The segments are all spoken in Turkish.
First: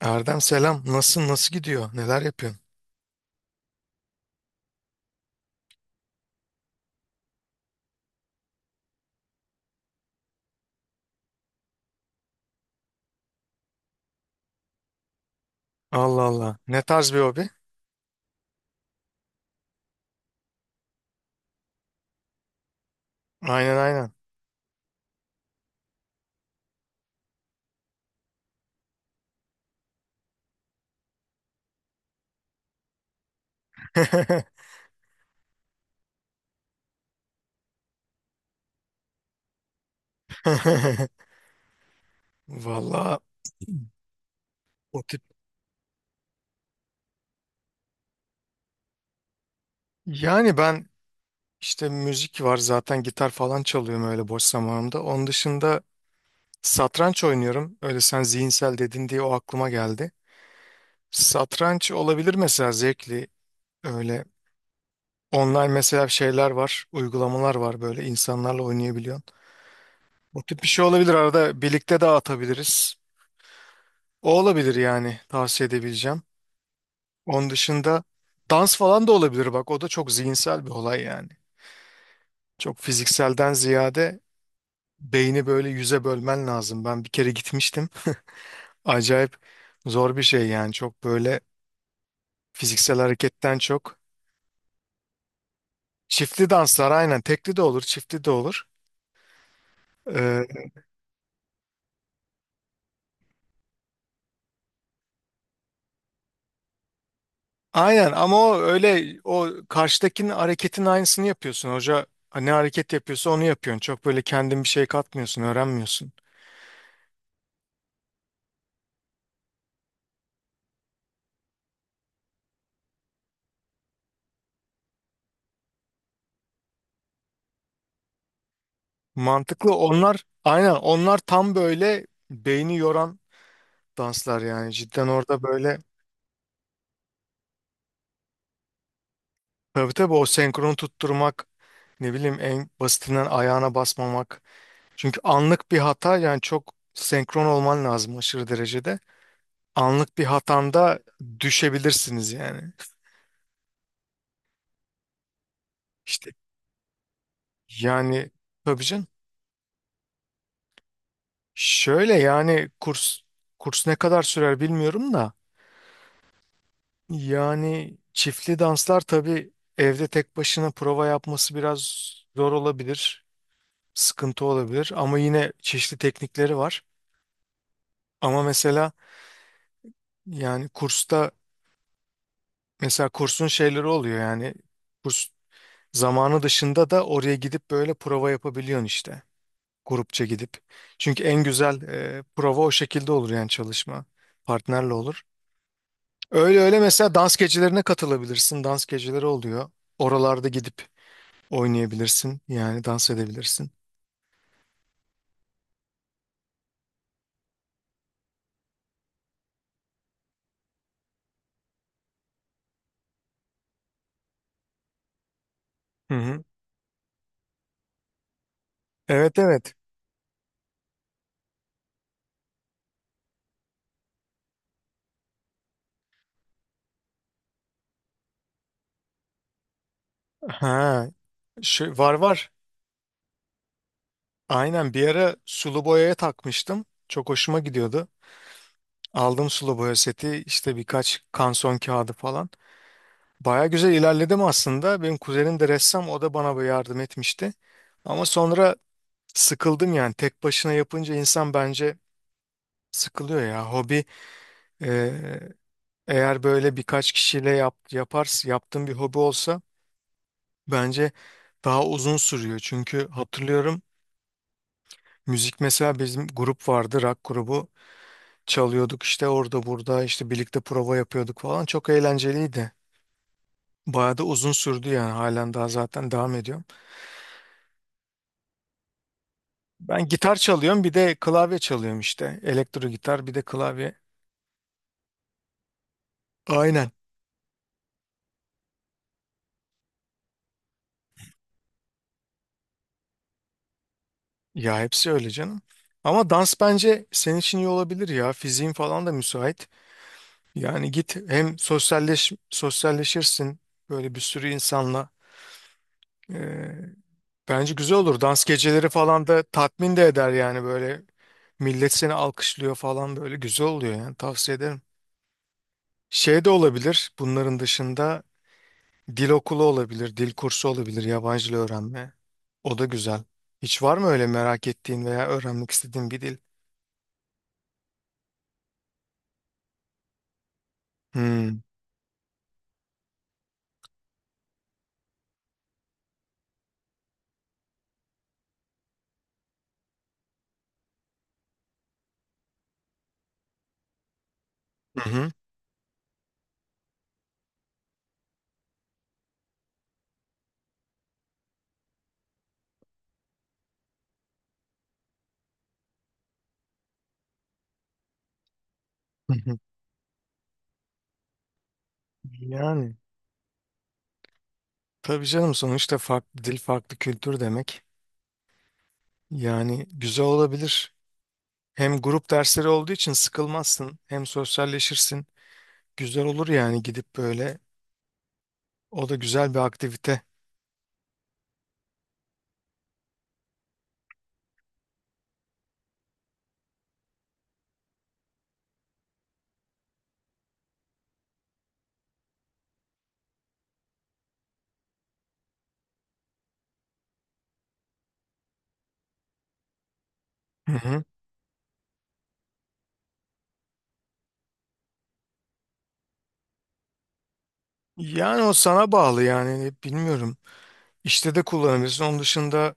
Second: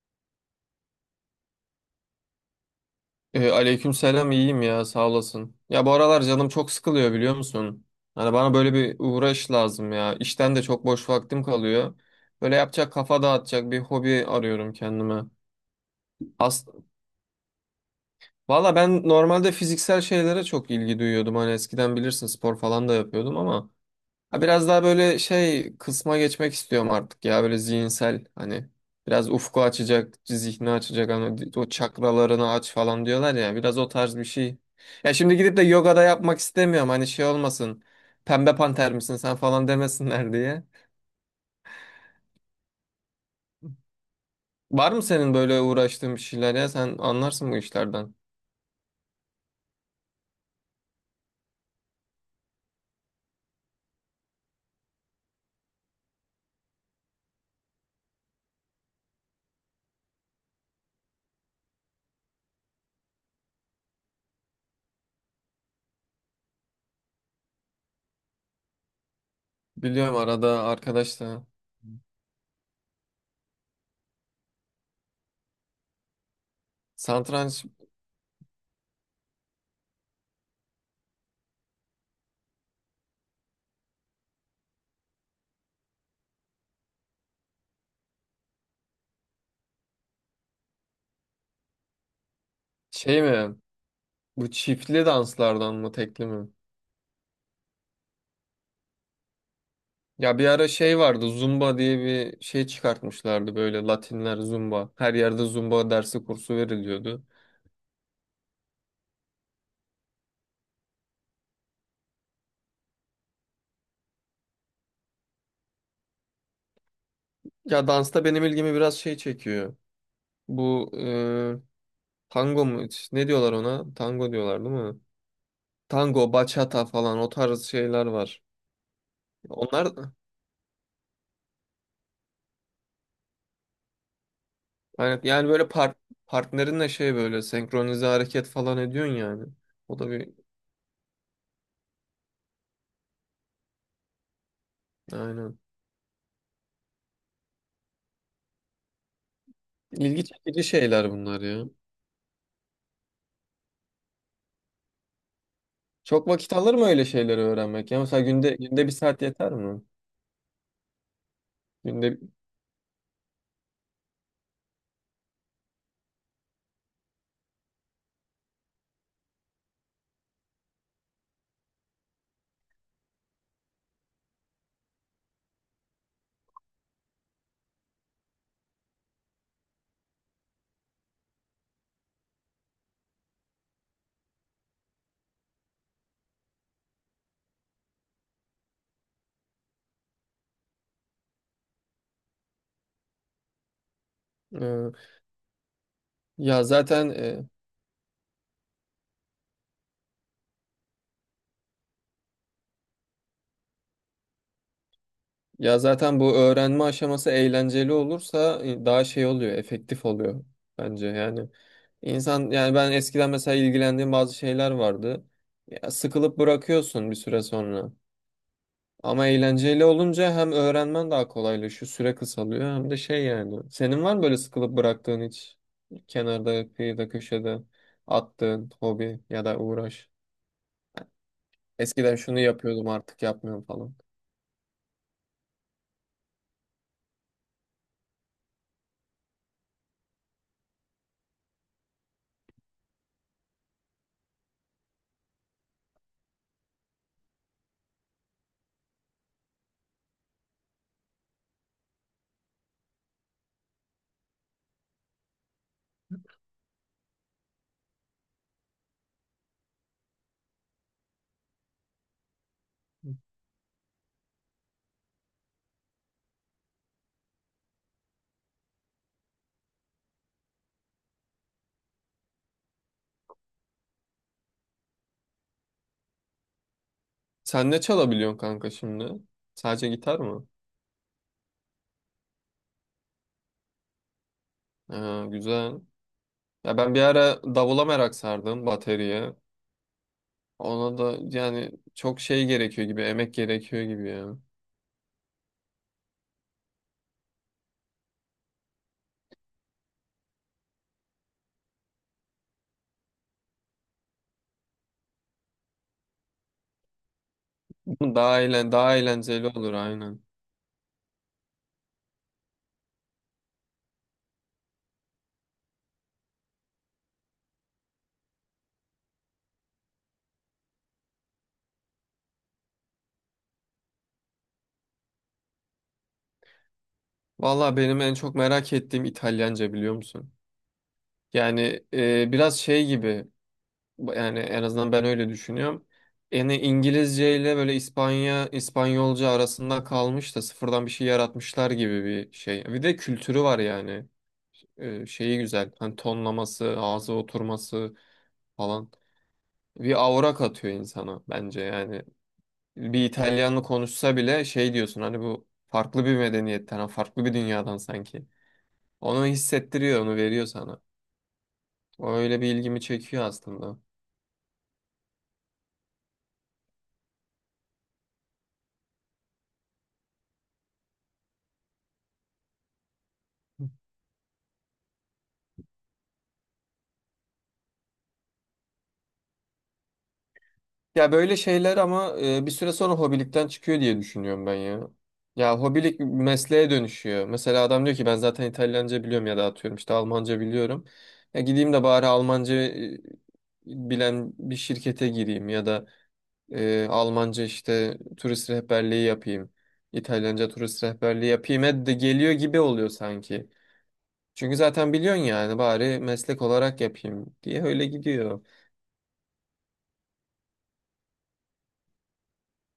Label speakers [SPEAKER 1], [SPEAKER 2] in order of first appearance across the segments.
[SPEAKER 1] Erdem selam. Nasılsın? Nasıl gidiyor? Neler yapıyorsun?
[SPEAKER 2] Aleykümselam, iyiyim ya, sağ olasın. Ya bu aralar canım çok sıkılıyor, biliyor musun? Hani bana böyle bir uğraş lazım ya. İşten de çok boş vaktim kalıyor. Böyle yapacak, kafa dağıtacak bir hobi arıyorum kendime.
[SPEAKER 1] Allah Allah.
[SPEAKER 2] As
[SPEAKER 1] Ne tarz bir hobi?
[SPEAKER 2] Valla ben normalde fiziksel şeylere çok ilgi duyuyordum. Hani eskiden bilirsin, spor falan da yapıyordum ama
[SPEAKER 1] Aynen, aynen.
[SPEAKER 2] Ha, biraz daha böyle şey kısma geçmek istiyorum artık ya, böyle zihinsel, hani biraz ufku açacak, zihni açacak, hani o çakralarını aç falan diyorlar ya, biraz o tarz bir şey. Ya şimdi gidip de yoga da yapmak istemiyorum, hani şey olmasın, pembe panter misin sen falan demesinler diye.
[SPEAKER 1] Valla
[SPEAKER 2] Var
[SPEAKER 1] o
[SPEAKER 2] mı
[SPEAKER 1] tip.
[SPEAKER 2] senin böyle uğraştığın bir şeyler? Ya sen anlarsın bu işlerden.
[SPEAKER 1] Yani, ben işte müzik var zaten, gitar falan çalıyorum öyle boş zamanımda. Onun dışında satranç oynuyorum. Öyle, sen zihinsel dedin diye o aklıma geldi. Satranç olabilir mesela, zevkli. Öyle online mesela şeyler var, uygulamalar var, böyle insanlarla oynayabiliyorsun.
[SPEAKER 2] Biliyorum
[SPEAKER 1] O tip
[SPEAKER 2] arada
[SPEAKER 1] bir şey olabilir,
[SPEAKER 2] arkadaşlar
[SPEAKER 1] arada birlikte de atabiliriz. O olabilir yani tavsiye edebileceğim. Onun
[SPEAKER 2] satranç.
[SPEAKER 1] dışında dans falan da olabilir bak, o da çok zihinsel bir olay yani. Çok fizikselden ziyade beyni böyle yüze bölmen lazım. Ben bir kere gitmiştim. Acayip zor bir şey yani, çok böyle fiziksel
[SPEAKER 2] Şey mi,
[SPEAKER 1] hareketten çok.
[SPEAKER 2] bu çiftli danslardan mı, tekli mi?
[SPEAKER 1] Çiftli danslar, aynen, tekli de olur çiftli de olur.
[SPEAKER 2] Ya bir
[SPEAKER 1] Ee,
[SPEAKER 2] ara şey vardı, Zumba diye bir şey çıkartmışlardı, böyle Latinler Zumba. Her yerde Zumba dersi, kursu veriliyordu.
[SPEAKER 1] aynen ama o öyle, o karşıdakinin hareketin aynısını yapıyorsun. Hoca ne hareket yapıyorsa onu yapıyorsun. Çok böyle kendin bir şey katmıyorsun, öğrenmiyorsun.
[SPEAKER 2] Ya dansta benim ilgimi biraz şey çekiyor. Bu tango mu? Ne diyorlar ona? Tango diyorlar, değil mi? Tango, bachata falan, o tarz şeyler var.
[SPEAKER 1] Mantıklı.
[SPEAKER 2] Onlar
[SPEAKER 1] Onlar aynen, onlar tam böyle beyni yoran danslar yani. Cidden
[SPEAKER 2] yani,
[SPEAKER 1] orada
[SPEAKER 2] yani böyle
[SPEAKER 1] böyle,
[SPEAKER 2] partnerinle şey, böyle senkronize hareket falan ediyorsun yani.
[SPEAKER 1] tabii
[SPEAKER 2] O da
[SPEAKER 1] tabii, o
[SPEAKER 2] bir
[SPEAKER 1] senkronu tutturmak, ne bileyim, en basitinden ayağına basmamak. Çünkü
[SPEAKER 2] Aynen.
[SPEAKER 1] anlık bir hata yani, çok senkron olman lazım aşırı derecede. Anlık bir
[SPEAKER 2] İlgi çekici
[SPEAKER 1] hatanda
[SPEAKER 2] şeyler bunlar ya.
[SPEAKER 1] düşebilirsiniz yani.
[SPEAKER 2] Çok
[SPEAKER 1] İşte,
[SPEAKER 2] vakit alır mı öyle şeyleri öğrenmek? Ya mesela
[SPEAKER 1] yani,
[SPEAKER 2] günde
[SPEAKER 1] tabii
[SPEAKER 2] günde bir
[SPEAKER 1] canım.
[SPEAKER 2] saat yeter mi?
[SPEAKER 1] Şöyle
[SPEAKER 2] Günde
[SPEAKER 1] yani, kurs ne kadar sürer bilmiyorum da yani çiftli danslar tabii, evde tek başına prova yapması biraz zor olabilir, sıkıntı olabilir ama yine çeşitli teknikleri var. Ama mesela, yani kursta, mesela kursun şeyleri oluyor yani, kurs zamanı dışında da oraya gidip böyle prova yapabiliyorsun işte, grupça gidip. Çünkü en güzel prova o şekilde olur yani, çalışma
[SPEAKER 2] e,
[SPEAKER 1] partnerle olur. Öyle
[SPEAKER 2] ya
[SPEAKER 1] öyle,
[SPEAKER 2] zaten
[SPEAKER 1] mesela dans
[SPEAKER 2] e,
[SPEAKER 1] gecelerine katılabilirsin. Dans geceleri oluyor. Oralarda gidip oynayabilirsin. Yani dans edebilirsin.
[SPEAKER 2] ya zaten bu öğrenme aşaması eğlenceli olursa daha şey oluyor, efektif oluyor bence. Yani insan, ben eskiden mesela ilgilendiğim bazı şeyler vardı. Ya
[SPEAKER 1] Hı
[SPEAKER 2] sıkılıp
[SPEAKER 1] hı.
[SPEAKER 2] bırakıyorsun bir süre sonra. Ama
[SPEAKER 1] Evet, evet.
[SPEAKER 2] eğlenceli olunca hem öğrenmen daha kolaylaşıyor, süre kısalıyor, hem de şey yani. Senin var mı böyle sıkılıp bıraktığın, hiç kenarda, kıyıda, köşede attığın hobi ya da uğraş?
[SPEAKER 1] Ha, Şey, var
[SPEAKER 2] Eskiden şunu
[SPEAKER 1] var.
[SPEAKER 2] yapıyordum, artık yapmıyorum falan.
[SPEAKER 1] Aynen, bir ara sulu boyaya takmıştım. Çok hoşuma gidiyordu. Aldım sulu boya seti, işte birkaç kanson kağıdı falan. Baya güzel ilerledim aslında. Benim kuzenim de ressam, o da bana böyle yardım etmişti. Ama sonra sıkıldım yani. Tek başına yapınca insan bence sıkılıyor ya. Hobi, eğer böyle birkaç kişiyle yaparsın, yaptığın bir hobi olsa bence daha uzun sürüyor. Çünkü hatırlıyorum, müzik mesela, bizim grup vardı, rock grubu. Çalıyorduk işte orada burada, işte birlikte prova yapıyorduk falan. Çok eğlenceliydi. Bayağı da uzun sürdü yani, halen daha zaten devam ediyorum.
[SPEAKER 2] Sen ne çalabiliyorsun kanka şimdi? Sadece
[SPEAKER 1] Ben
[SPEAKER 2] gitar
[SPEAKER 1] gitar
[SPEAKER 2] mı?
[SPEAKER 1] çalıyorum, bir de klavye çalıyorum işte. Elektro gitar, bir de klavye.
[SPEAKER 2] Ha, güzel. Ya
[SPEAKER 1] Aynen.
[SPEAKER 2] ben bir ara davula merak sardım, bateriye. Ona da yani çok şey gerekiyor gibi, emek gerekiyor gibi ya.
[SPEAKER 1] Ya hepsi öyle canım. Ama dans bence senin için iyi olabilir ya. Fiziğin falan da müsait. Yani git hem sosyalleşirsin böyle bir sürü insanla. Ee, Bence güzel
[SPEAKER 2] Bu
[SPEAKER 1] olur.
[SPEAKER 2] Daha
[SPEAKER 1] Dans
[SPEAKER 2] eğlen,
[SPEAKER 1] geceleri
[SPEAKER 2] daha
[SPEAKER 1] falan da
[SPEAKER 2] eğlenceli olur,
[SPEAKER 1] tatmin de
[SPEAKER 2] aynen.
[SPEAKER 1] eder yani böyle. Millet seni alkışlıyor falan, böyle güzel oluyor yani, tavsiye ederim. Şey de olabilir bunların dışında, dil okulu olabilir, dil kursu olabilir, yabancı dil öğrenme. O da güzel. Hiç var mı öyle merak ettiğin veya öğrenmek istediğin bir dil?
[SPEAKER 2] Valla benim en çok merak ettiğim İtalyanca, biliyor musun?
[SPEAKER 1] Hmm.
[SPEAKER 2] Yani biraz şey gibi, yani en azından ben öyle düşünüyorum. Yani İngilizce ile böyle İspanya, İspanyolca arasında kalmış da sıfırdan bir şey yaratmışlar gibi bir şey. Bir de kültürü var yani.
[SPEAKER 1] Hı hı.
[SPEAKER 2] Şeyi güzel. Hani tonlaması, ağza oturması falan. Bir aura katıyor insana bence yani. Bir İtalyanlı konuşsa bile şey diyorsun, hani bu farklı bir medeniyetten, farklı bir dünyadan sanki. Onu
[SPEAKER 1] Hı hı.
[SPEAKER 2] hissettiriyor, onu veriyor sana. O öyle bir ilgimi
[SPEAKER 1] Yani
[SPEAKER 2] çekiyor aslında.
[SPEAKER 1] tabii canım, sonuçta farklı dil, farklı kültür demek. Yani güzel olabilir. Hem grup dersleri olduğu için sıkılmazsın, hem sosyalleşirsin. Güzel olur yani, gidip böyle. O da güzel bir aktivite.
[SPEAKER 2] Ya böyle şeyler ama bir süre sonra hobilikten çıkıyor diye düşünüyorum ben ya. Ya hobilik mesleğe dönüşüyor. Mesela adam diyor ki, ben zaten İtalyanca biliyorum, ya da atıyorum işte Almanca biliyorum. Ya gideyim de bari Almanca bilen bir şirkete gireyim, ya da Almanca işte turist rehberliği yapayım. İtalyanca
[SPEAKER 1] Hı
[SPEAKER 2] turist
[SPEAKER 1] hı.
[SPEAKER 2] rehberliği yapayım. E de geliyor gibi oluyor sanki. Çünkü zaten biliyorsun yani, bari meslek olarak yapayım diye öyle gidiyor.
[SPEAKER 1] Yani o sana bağlı yani, bilmiyorum. İşte de kullanabilirsin. Onun dışında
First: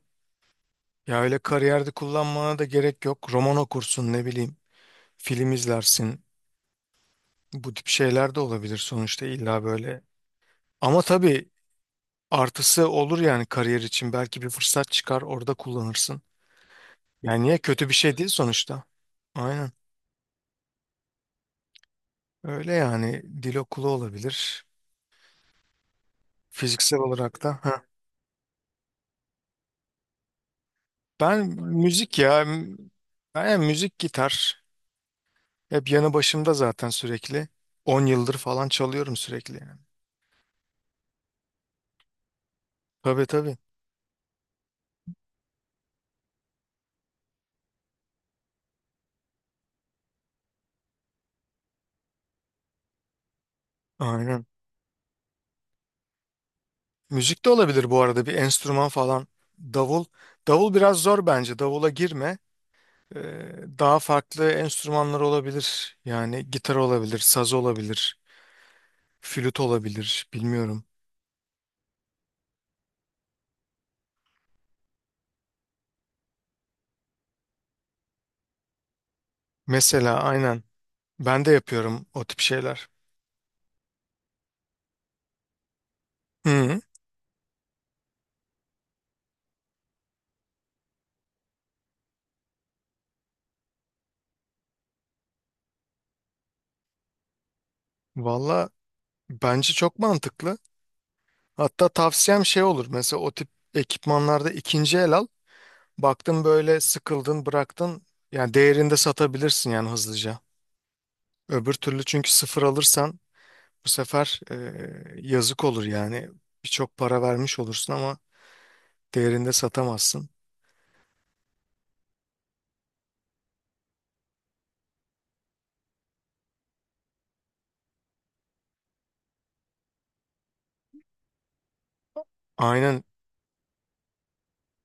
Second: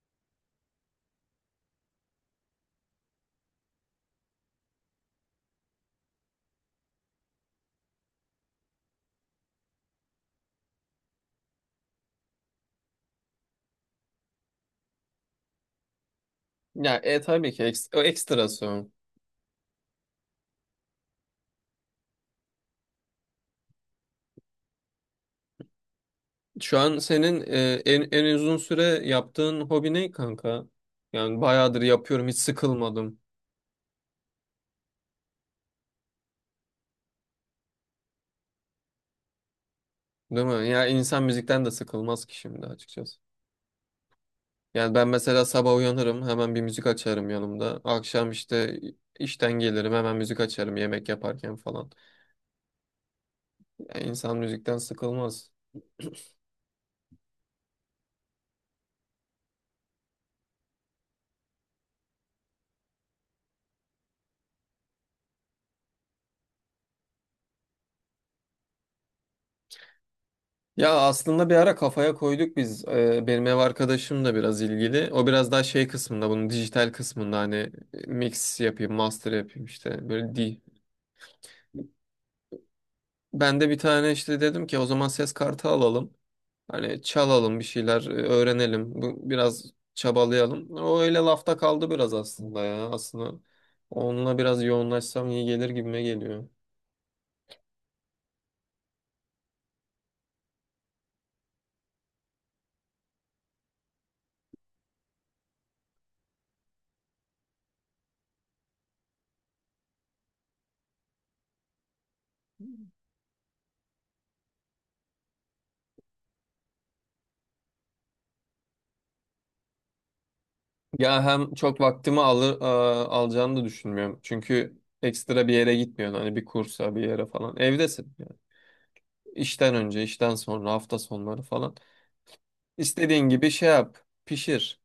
[SPEAKER 1] ya öyle kariyerde kullanmana da gerek yok. Roman okursun, ne bileyim. Film izlersin. Bu tip şeyler de olabilir sonuçta, illa böyle. Ama tabii artısı olur yani kariyer için. Belki bir fırsat çıkar, orada kullanırsın.
[SPEAKER 2] Ya
[SPEAKER 1] Yani
[SPEAKER 2] tabii
[SPEAKER 1] niye,
[SPEAKER 2] ki
[SPEAKER 1] kötü
[SPEAKER 2] eks-,
[SPEAKER 1] bir
[SPEAKER 2] o
[SPEAKER 1] şey değil
[SPEAKER 2] ekstrası.
[SPEAKER 1] sonuçta. Aynen. Öyle yani, dil okulu olabilir.
[SPEAKER 2] Şu an
[SPEAKER 1] Fiziksel
[SPEAKER 2] senin
[SPEAKER 1] olarak da. Heh.
[SPEAKER 2] en uzun süre yaptığın hobi ne kanka? Yani
[SPEAKER 1] Ben
[SPEAKER 2] bayağıdır
[SPEAKER 1] müzik
[SPEAKER 2] yapıyorum, hiç
[SPEAKER 1] ya.
[SPEAKER 2] sıkılmadım.
[SPEAKER 1] Ben yani, müzik, gitar. Hep yanı başımda zaten sürekli. 10 yıldır falan çalıyorum sürekli yani.
[SPEAKER 2] Değil mi? Ya insan müzikten de sıkılmaz ki şimdi, açıkçası.
[SPEAKER 1] Tabii tabii.
[SPEAKER 2] Yani ben mesela sabah uyanırım, hemen bir müzik açarım yanımda. Akşam işte işten gelirim, hemen müzik açarım yemek yaparken falan. Yani insan
[SPEAKER 1] Aynen.
[SPEAKER 2] müzikten sıkılmaz.
[SPEAKER 1] Müzik de olabilir bu arada, bir enstrüman falan. Davul. Davul biraz zor bence. Davula girme. Ee, Daha farklı enstrümanlar olabilir. Yani gitar olabilir, saz olabilir, flüt olabilir. Bilmiyorum.
[SPEAKER 2] Ya aslında bir ara kafaya koyduk biz. Benim ev arkadaşım da biraz ilgili. O biraz daha şey kısmında, bunun dijital kısmında, hani mix yapayım, master yapayım, işte
[SPEAKER 1] Mesela
[SPEAKER 2] böyle
[SPEAKER 1] aynen. Ben de yapıyorum o tip şeyler.
[SPEAKER 2] ben de bir tane işte dedim ki, o zaman ses kartı alalım.
[SPEAKER 1] Hı.
[SPEAKER 2] Hani çalalım bir şeyler, öğrenelim. Bu biraz çabalayalım. O öyle lafta kaldı biraz aslında ya. Aslında onunla biraz yoğunlaşsam iyi gelir gibime geliyor.
[SPEAKER 1] Valla bence çok mantıklı. Hatta tavsiyem şey olur. Mesela o tip ekipmanlarda ikinci el al. Baktın böyle, sıkıldın, bıraktın. Yani değerinde satabilirsin yani hızlıca. Öbür türlü, çünkü sıfır alırsan bu sefer yazık olur yani. Birçok para vermiş olursun ama değerinde satamazsın.
[SPEAKER 2] Ya hem çok vaktimi alır, alacağını da düşünmüyorum. Çünkü ekstra bir yere gitmiyorsun, hani bir kursa, bir yere falan. Evdesin. Yani, İşten önce, işten sonra, hafta sonları falan.
[SPEAKER 1] Aynen,
[SPEAKER 2] İstediğin gibi şey yap, pişir.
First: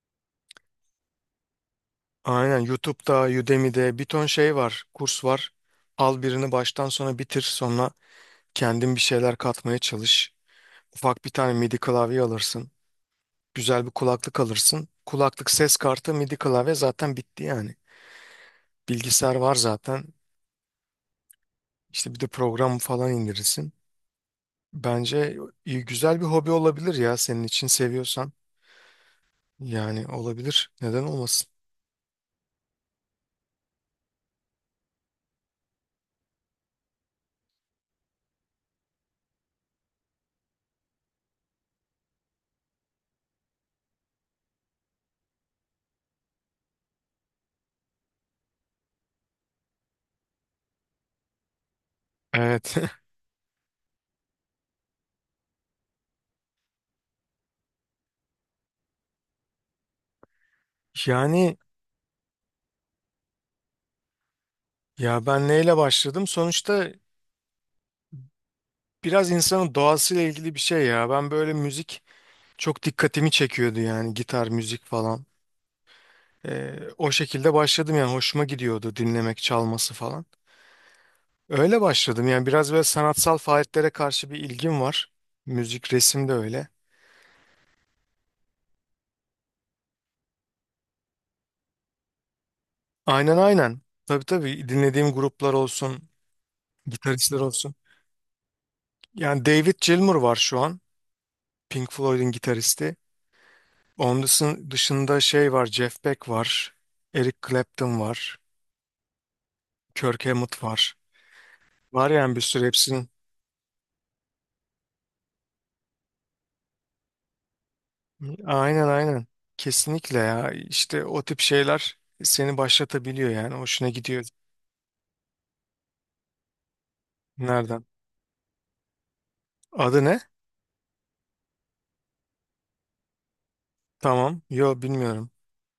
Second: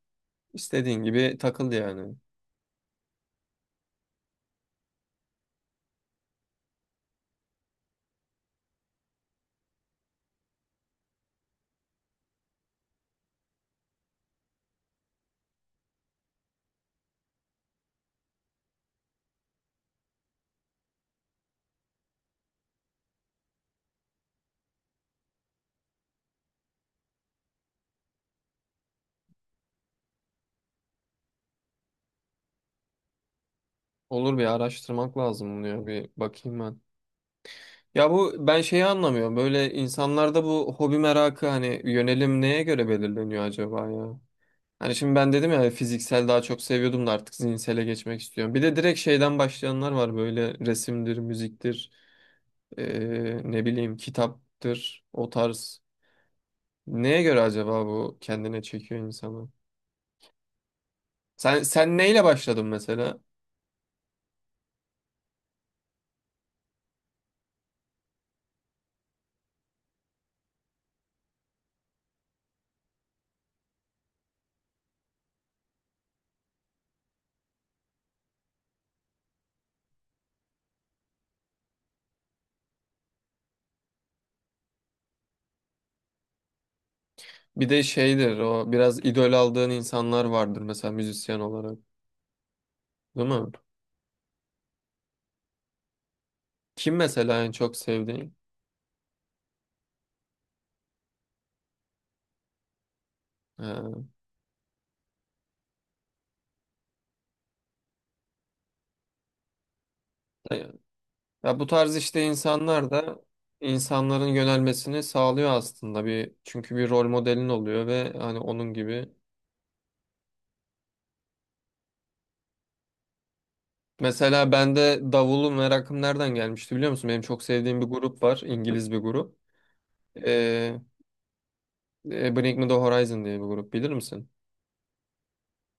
[SPEAKER 2] İstediğin gibi takıl yani.
[SPEAKER 1] aynen YouTube'da, Udemy'de bir ton şey var, kurs var. Al birini baştan sona bitir, sonra kendin bir şeyler katmaya çalış. Ufak bir tane MIDI klavye alırsın. Güzel bir kulaklık alırsın. Kulaklık, ses kartı, MIDI klavye zaten bitti yani. Bilgisayar var zaten. İşte bir de program falan indirirsin. Bence iyi, güzel bir hobi olabilir ya, senin için, seviyorsan. Yani olabilir. Neden olmasın?
[SPEAKER 2] Olur, bir araştırmak lazım bunu, ya bir bakayım ben. Ya bu ben şeyi anlamıyorum. Böyle insanlarda bu hobi merakı, hani yönelim neye göre belirleniyor acaba ya? Hani şimdi ben dedim ya, fiziksel daha çok seviyordum da artık zihinsele geçmek istiyorum. Bir de direkt şeyden başlayanlar var, böyle resimdir, müziktir,
[SPEAKER 1] Evet.
[SPEAKER 2] ne bileyim kitaptır, o tarz. Neye göre acaba bu kendine çekiyor insanı?
[SPEAKER 1] Yani,
[SPEAKER 2] Sen neyle başladın mesela?
[SPEAKER 1] ya ben neyle başladım? Sonuçta biraz insanın doğasıyla ilgili bir şey ya. Ben böyle müzik çok dikkatimi çekiyordu yani, gitar, müzik falan. O şekilde başladım yani, hoşuma gidiyordu dinlemek, çalması falan. Öyle başladım yani, biraz böyle sanatsal faaliyetlere karşı bir ilgim var. Müzik, resim de öyle.
[SPEAKER 2] Bir de şeydir o, biraz idol aldığın insanlar vardır mesela, müzisyen olarak. Değil
[SPEAKER 1] Aynen,
[SPEAKER 2] mi?
[SPEAKER 1] aynen. Tabii tabii, dinlediğim gruplar olsun,
[SPEAKER 2] Kim
[SPEAKER 1] gitaristler
[SPEAKER 2] mesela en
[SPEAKER 1] olsun.
[SPEAKER 2] çok sevdiğin?
[SPEAKER 1] Yani David Gilmour var şu an. Pink Floyd'un gitaristi.
[SPEAKER 2] Ee,
[SPEAKER 1] Dışında şey var, Jeff Beck var, Eric Clapton var, Kirk Hammett var.
[SPEAKER 2] ya bu tarz
[SPEAKER 1] Var
[SPEAKER 2] işte
[SPEAKER 1] yani, bir sürü
[SPEAKER 2] insanlar
[SPEAKER 1] hepsinin.
[SPEAKER 2] da, insanların yönelmesini sağlıyor aslında, bir çünkü bir rol modelin oluyor ve hani onun
[SPEAKER 1] Aynen,
[SPEAKER 2] gibi.
[SPEAKER 1] aynen. Kesinlikle ya. İşte o tip şeyler seni başlatabiliyor yani. Hoşuna gidiyor.
[SPEAKER 2] Mesela bende davulu merakım nereden gelmişti, biliyor musun? Benim çok sevdiğim
[SPEAKER 1] Nereden?
[SPEAKER 2] bir grup var, İngiliz bir grup.
[SPEAKER 1] Adı ne?
[SPEAKER 2] Ee, Bring Me The Horizon diye bir grup, bilir misin?
[SPEAKER 1] Tamam. Yo, bilmiyorum.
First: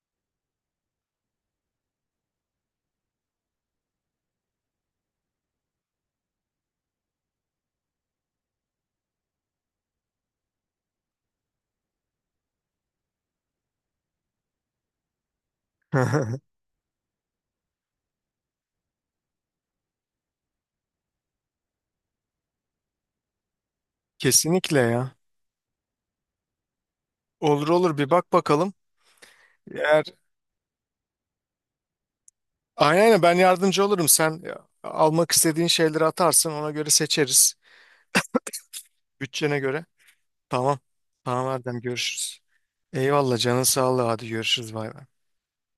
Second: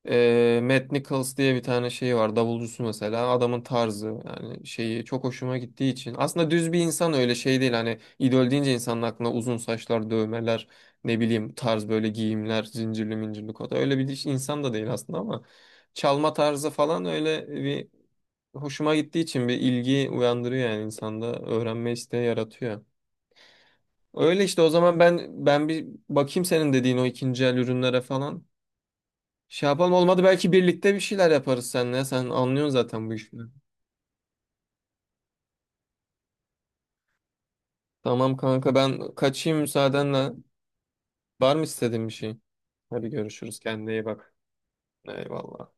[SPEAKER 2] Matt Nichols diye bir tane şeyi var. Davulcusu mesela. Adamın tarzı, yani şeyi çok hoşuma gittiği için. Aslında düz bir insan, öyle şey değil. Hani idol deyince insanın aklına uzun saçlar, dövmeler, ne bileyim tarz, böyle giyimler, zincirli mincirli kota. Öyle bir insan da değil aslında, ama çalma tarzı falan öyle bir hoşuma gittiği için bir ilgi uyandırıyor yani insanda, öğrenme isteği yaratıyor. Öyle işte, o
[SPEAKER 1] Kesinlikle
[SPEAKER 2] zaman
[SPEAKER 1] ya.
[SPEAKER 2] ben bir bakayım senin dediğin o ikinci el
[SPEAKER 1] Olur olur,
[SPEAKER 2] ürünlere
[SPEAKER 1] bir bak
[SPEAKER 2] falan.
[SPEAKER 1] bakalım.
[SPEAKER 2] Şey yapalım,
[SPEAKER 1] Eğer,
[SPEAKER 2] olmadı belki birlikte bir şeyler yaparız seninle. Sen anlıyorsun
[SPEAKER 1] aynen
[SPEAKER 2] zaten bu
[SPEAKER 1] aynen, ben
[SPEAKER 2] işleri.
[SPEAKER 1] yardımcı olurum. Sen almak istediğin şeyleri atarsın. Ona göre seçeriz.
[SPEAKER 2] Tamam kanka, ben
[SPEAKER 1] Bütçene
[SPEAKER 2] kaçayım
[SPEAKER 1] göre.
[SPEAKER 2] müsaadenle.
[SPEAKER 1] Tamam. Tamam
[SPEAKER 2] Var mı
[SPEAKER 1] Erdem,
[SPEAKER 2] istediğin bir şey?
[SPEAKER 1] görüşürüz.
[SPEAKER 2] Hadi
[SPEAKER 1] Eyvallah,
[SPEAKER 2] görüşürüz,
[SPEAKER 1] canın
[SPEAKER 2] kendine
[SPEAKER 1] sağlığı,
[SPEAKER 2] iyi
[SPEAKER 1] hadi
[SPEAKER 2] bak.
[SPEAKER 1] görüşürüz, bay bay.
[SPEAKER 2] Eyvallah.